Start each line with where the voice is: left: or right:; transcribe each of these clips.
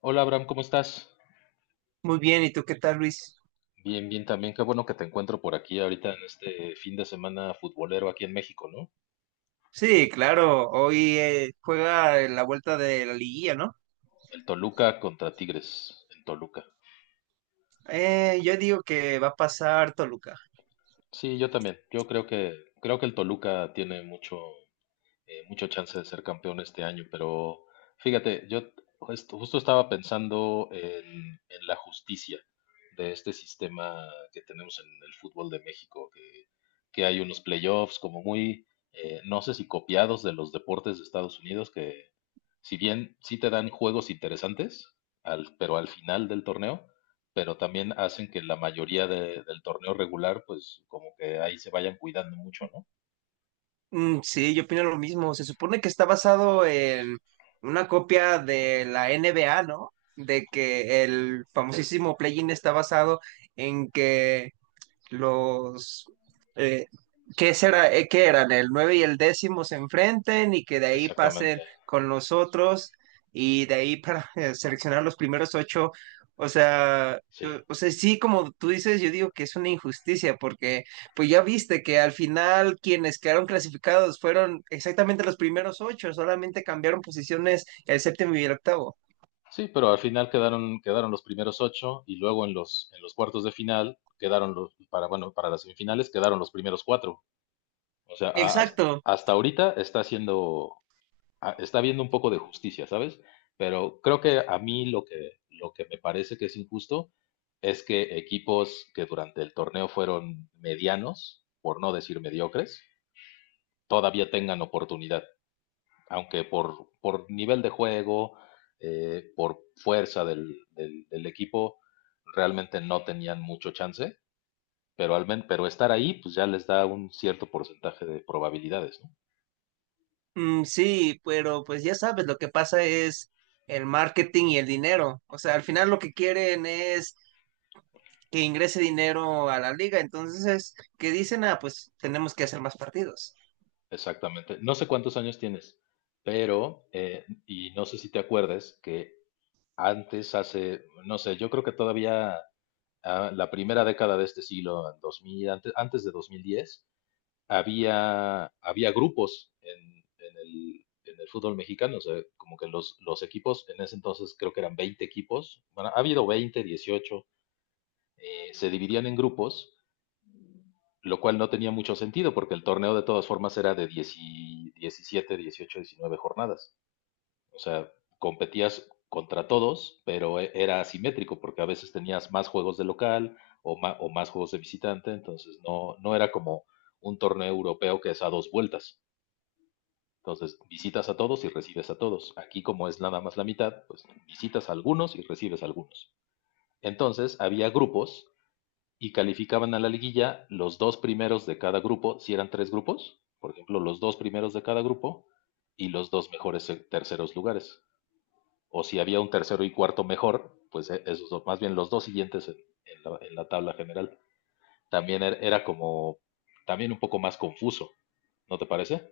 left: Hola, Abraham, ¿cómo estás?
right: Muy bien, ¿y tú qué tal, Luis?
left: Bien, bien también. Qué bueno que te encuentro por aquí ahorita en este fin de semana futbolero aquí en México, ¿no?
right: Sí, claro, hoy juega la vuelta de la liguilla, ¿no?
left: El Toluca contra Tigres en Toluca.
right: Yo digo que va a pasar Toluca.
left: Sí, yo también. Yo creo que el Toluca tiene mucho mucho chance de ser campeón este año, pero fíjate, yo justo estaba pensando en la justicia de este sistema que tenemos en el fútbol de México, que hay unos playoffs como muy, no sé si copiados de los deportes de Estados Unidos, que si bien sí te dan juegos interesantes, al, pero al final del torneo, pero también hacen que la mayoría del torneo regular, pues como que ahí se vayan cuidando mucho, ¿no?
right: Mm, sí, yo opino lo mismo. Se supone que está basado en una copia de la NBA, ¿no? De que el famosísimo play-in está basado en que los eh, ¿qué será, qué eran? El nueve y el décimo se enfrenten y que de ahí
left: Exactamente,
right: pasen con los otros y de ahí para seleccionar los primeros ocho.
left: sí.
right: O sea, sí, como tú dices, yo digo que es una injusticia porque pues ya viste que al final quienes quedaron clasificados fueron exactamente los primeros ocho, solamente cambiaron posiciones el séptimo y el octavo.
left: Sí, pero al final quedaron, quedaron los primeros ocho y luego en los cuartos de final quedaron los, para, bueno, para las semifinales quedaron los primeros cuatro. O sea,
right: Exacto.
left: hasta ahorita está haciendo, está viendo un poco de justicia, ¿sabes? Pero creo que a mí lo que me parece que es injusto es que equipos que durante el torneo fueron medianos, por no decir mediocres, todavía tengan oportunidad aunque por nivel de juego, por fuerza del equipo, realmente no tenían mucho chance, pero, pero estar ahí, pues ya les da un cierto porcentaje de probabilidades, ¿no?
right: Mm, sí, pero pues ya sabes, lo que pasa es el marketing y el dinero. O sea, al final lo que quieren es que ingrese dinero a la liga. Entonces, ¿qué dicen? Ah, pues tenemos que hacer más partidos.
left: Exactamente. No sé cuántos años tienes, pero, y no sé si te acuerdas, que antes, hace, no sé, yo creo que todavía la primera década de este siglo, 2000, antes, antes de 2010, había, había grupos en el fútbol mexicano, o sea, como que los equipos, en ese entonces creo que eran 20 equipos, bueno, ha habido 20, 18, se dividían en grupos, lo cual no tenía mucho sentido porque el torneo de todas formas era de 10 y 17, 18, jornadas, o sea, competías contra todos, pero era asimétrico porque a veces tenías más juegos de local o, o más juegos de visitante, entonces no, no era como un torneo europeo que es a dos vueltas. Entonces, visitas a todos y recibes a todos. Aquí, como es nada más la mitad, pues visitas a algunos y recibes a algunos. Entonces, había grupos y calificaban a la liguilla los dos primeros de cada grupo, si eran tres grupos, por ejemplo, los dos primeros de cada grupo y los dos mejores terceros lugares. O si había un tercero y cuarto mejor, pues e, esos dos, más bien los dos siguientes en la, tabla general. También era como, también un poco más confuso, ¿no te parece?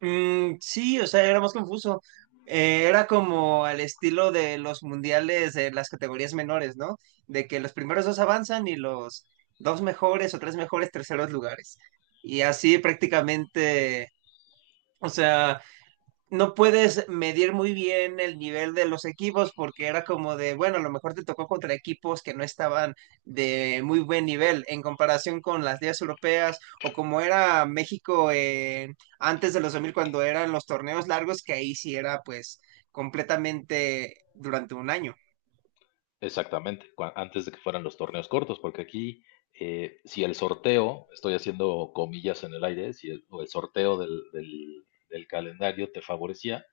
right: Mm, sí, o sea, era más confuso. Era como al estilo de los mundiales de las categorías menores, ¿no? De que los primeros dos avanzan y los dos mejores o tres mejores terceros lugares. Y así prácticamente, o sea, no puedes medir muy bien el nivel de los equipos porque era como de, bueno, a lo mejor te tocó contra equipos que no estaban de muy buen nivel en comparación con las ligas europeas o como era México antes de los 2000 cuando eran los torneos largos que ahí sí era pues completamente durante un año.
left: Exactamente, antes de que fueran los torneos cortos, porque aquí, si el sorteo, estoy haciendo comillas en el aire, si el, o el sorteo del, del calendario te favorecía,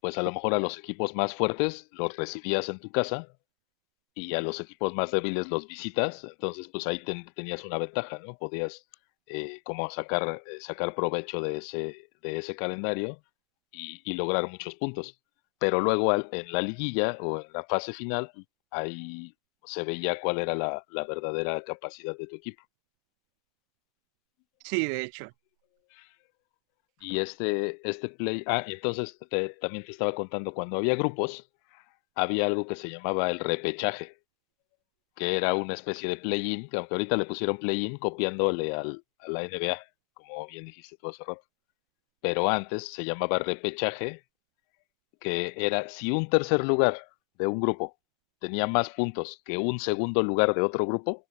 left: pues a lo mejor a los equipos más fuertes los recibías en tu casa y a los equipos más débiles los visitas, entonces pues ahí tenías una ventaja, ¿no? Podías como sacar, sacar provecho de ese calendario y lograr muchos puntos. Pero luego en la liguilla o en la fase final, ahí se veía cuál era la, la verdadera capacidad de tu equipo.
right: Sí, de hecho.
left: Y este y entonces también te estaba contando, cuando había grupos, había algo que se llamaba el repechaje, que era una especie de play-in, que aunque ahorita le pusieron play-in copiándole al, a la NBA, como bien dijiste tú hace rato. Pero antes se llamaba repechaje, que era si un tercer lugar de un grupo tenía más puntos que un segundo lugar de otro grupo,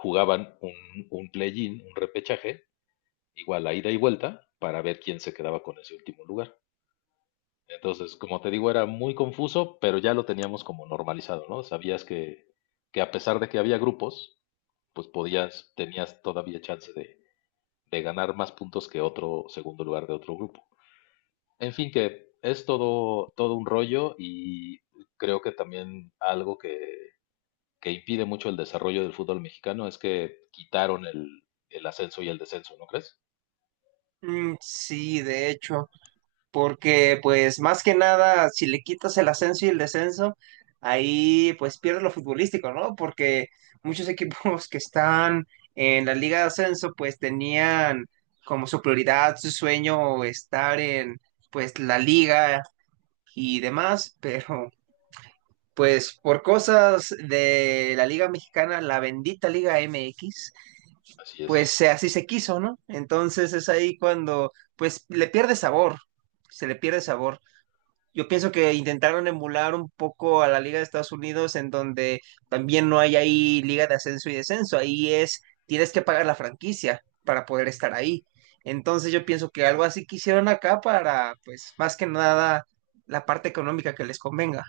left: jugaban un play-in, un repechaje, igual a ida y vuelta, para ver quién se quedaba con ese último lugar. Entonces, como te digo, era muy confuso, pero ya lo teníamos como normalizado, ¿no? Sabías que a pesar de que había grupos, pues podías, tenías todavía chance de ganar más puntos que otro segundo lugar de otro grupo. En fin, que es todo, todo un rollo y creo que también algo que impide mucho el desarrollo del fútbol mexicano es que quitaron el ascenso y el descenso, ¿no crees?
right: Mm, sí, de hecho, porque pues más que nada, si le quitas el ascenso y el descenso, ahí pues pierdes lo futbolístico, ¿no? Porque muchos equipos que están en la liga de ascenso pues tenían como su prioridad, su sueño estar en pues la liga y demás, pero pues por cosas de la liga mexicana, la bendita liga MX,
left: Así
right: pues
left: es.
right: así se quiso, ¿no? Entonces es ahí cuando pues le pierde sabor, se le pierde sabor. Yo pienso que intentaron emular un poco a la Liga de Estados Unidos, en donde también no hay ahí liga de ascenso y descenso. Ahí es, tienes que pagar la franquicia para poder estar ahí. Entonces yo pienso que algo así quisieron acá para, pues, más que nada, la parte económica que les convenga.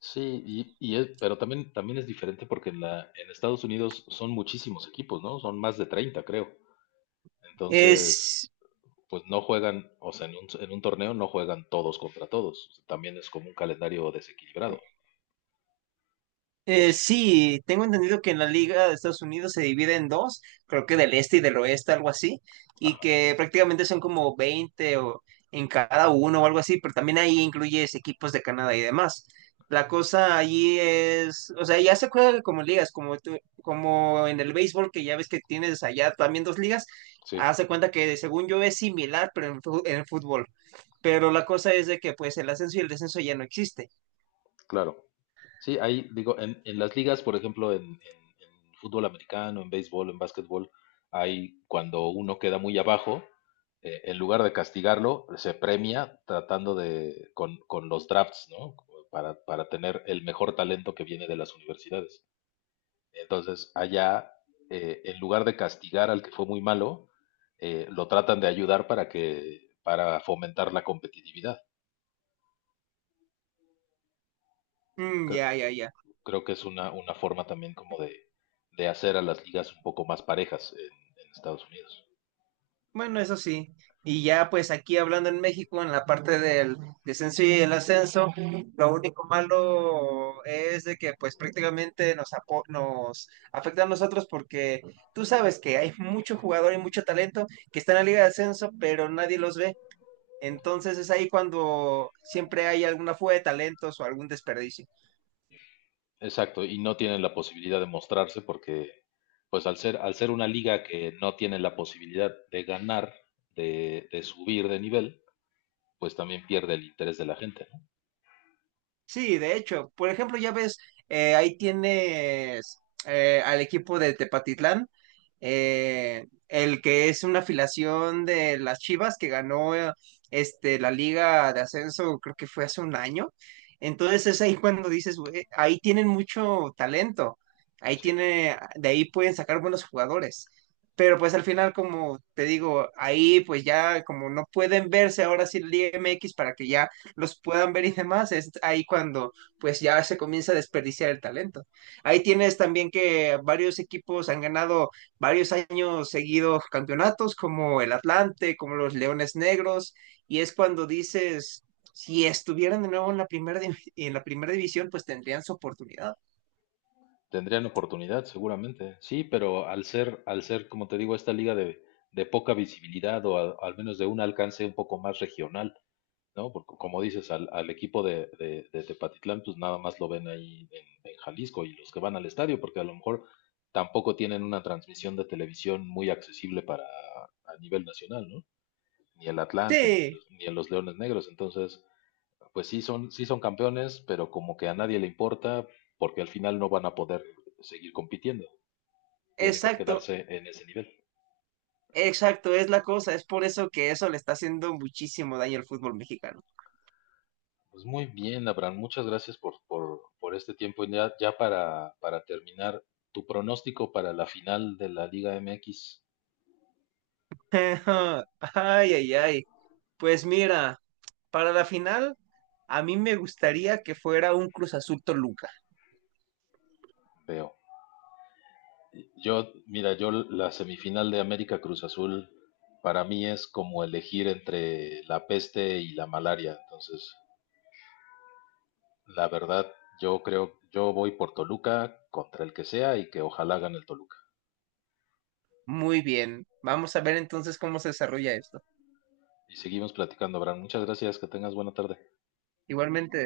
left: Sí, y pero también, también es diferente porque en la, en Estados Unidos son muchísimos equipos, ¿no? Son más de 30, creo. Entonces,
right: Es,
left: pues no juegan, o sea, en un torneo no juegan todos contra todos. También es como un calendario desequilibrado, ¿o sí?
right: Sí, tengo entendido que en la Liga de Estados Unidos se divide en dos, creo que del este y del oeste, algo así, y
left: Ajá,
right: que prácticamente son como 20 o en cada uno o algo así, pero también ahí incluyes equipos de Canadá y demás. La cosa allí es, o sea, ya se juega como ligas, como, como en el béisbol, que ya ves que tienes allá también dos ligas,
left: sí,
right: hace cuenta que según yo es similar, pero en, en el fútbol. Pero la cosa es de que pues el ascenso y el descenso ya no existe.
left: claro. Sí, ahí digo, en las ligas, por ejemplo, en, en fútbol americano, en béisbol, en básquetbol, hay cuando uno queda muy abajo, en lugar de castigarlo, se premia tratando de, con los drafts, ¿no? Como para tener el mejor talento que viene de las universidades. Entonces, allá, en lugar de castigar al que fue muy malo, lo tratan de ayudar para que, para fomentar la competitividad.
right: Mm,
left: Creo-
right: ya, ya, ya.
left: Creo que es una forma también como de hacer a las ligas un poco más parejas en Estados Unidos.
right: Bueno, eso sí. Y ya pues aquí hablando en México, en la parte del descenso y el ascenso, lo único malo es de que pues prácticamente nos, nos afecta a nosotros porque tú sabes que hay mucho jugador y mucho talento que está en la liga de ascenso, pero nadie los ve. Entonces es ahí cuando siempre hay alguna fuga de talentos o algún desperdicio.
left: Exacto, y no tienen la posibilidad de mostrarse porque, pues al ser una liga que no tiene la posibilidad de ganar, de subir de nivel, pues también pierde el interés de la gente, ¿no?
right: Sí, de hecho, por ejemplo, ya ves, ahí tienes al equipo de Tepatitlán, el que es una afiliación de las Chivas que ganó la Liga de Ascenso, creo que fue hace un año. Entonces es ahí cuando dices, "Güey, ahí tienen mucho talento, ahí
left: Sí.
right: tiene, de ahí pueden sacar buenos jugadores". Pero pues al final, como te digo, ahí pues ya como no pueden verse ahora sí la Liga MX para que ya los puedan ver y demás, es ahí cuando pues ya se comienza a desperdiciar el talento. Ahí tienes también que varios equipos han ganado varios años seguidos campeonatos, como el Atlante, como los Leones Negros, y es cuando dices, si estuvieran de nuevo en la primera, en la primera división, pues tendrían su oportunidad.
left: Tendrían oportunidad, seguramente. Sí, pero al ser, como te digo, esta liga de poca visibilidad o al menos de un alcance un poco más regional, ¿no? Porque como dices, al, al equipo de, de Tepatitlán, pues nada más lo ven ahí en Jalisco y los que van al estadio, porque a lo mejor tampoco tienen una transmisión de televisión muy accesible para a nivel nacional, ¿no? Ni el Atlante, ni
right: Sí,
left: los, ni los Leones Negros. Entonces, pues sí son campeones, pero como que a nadie le importa, porque al final no van a poder seguir compitiendo. Tiene que
right: exacto.
left: quedarse en ese nivel.
right: Exacto, es la cosa, es por eso que eso le está haciendo muchísimo daño al fútbol mexicano.
left: Pues muy bien, Abraham, muchas gracias por este tiempo. Y ya, ya para terminar, tu pronóstico para la final de la Liga MX,
right: Ay, ay, ay. Pues mira, para la final, a mí me gustaría que fuera un Cruz Azul Toluca.
left: veo. Yo, mira, yo la semifinal de América Cruz Azul para mí es como elegir entre la peste y la malaria. Entonces, la verdad, yo creo, yo voy por Toluca contra el que sea y que ojalá gane el Toluca.
right: Muy bien. Vamos a ver entonces cómo se desarrolla esto.
left: Y seguimos platicando, Abraham. Muchas gracias, que tengas buena tarde.
right: Igualmente.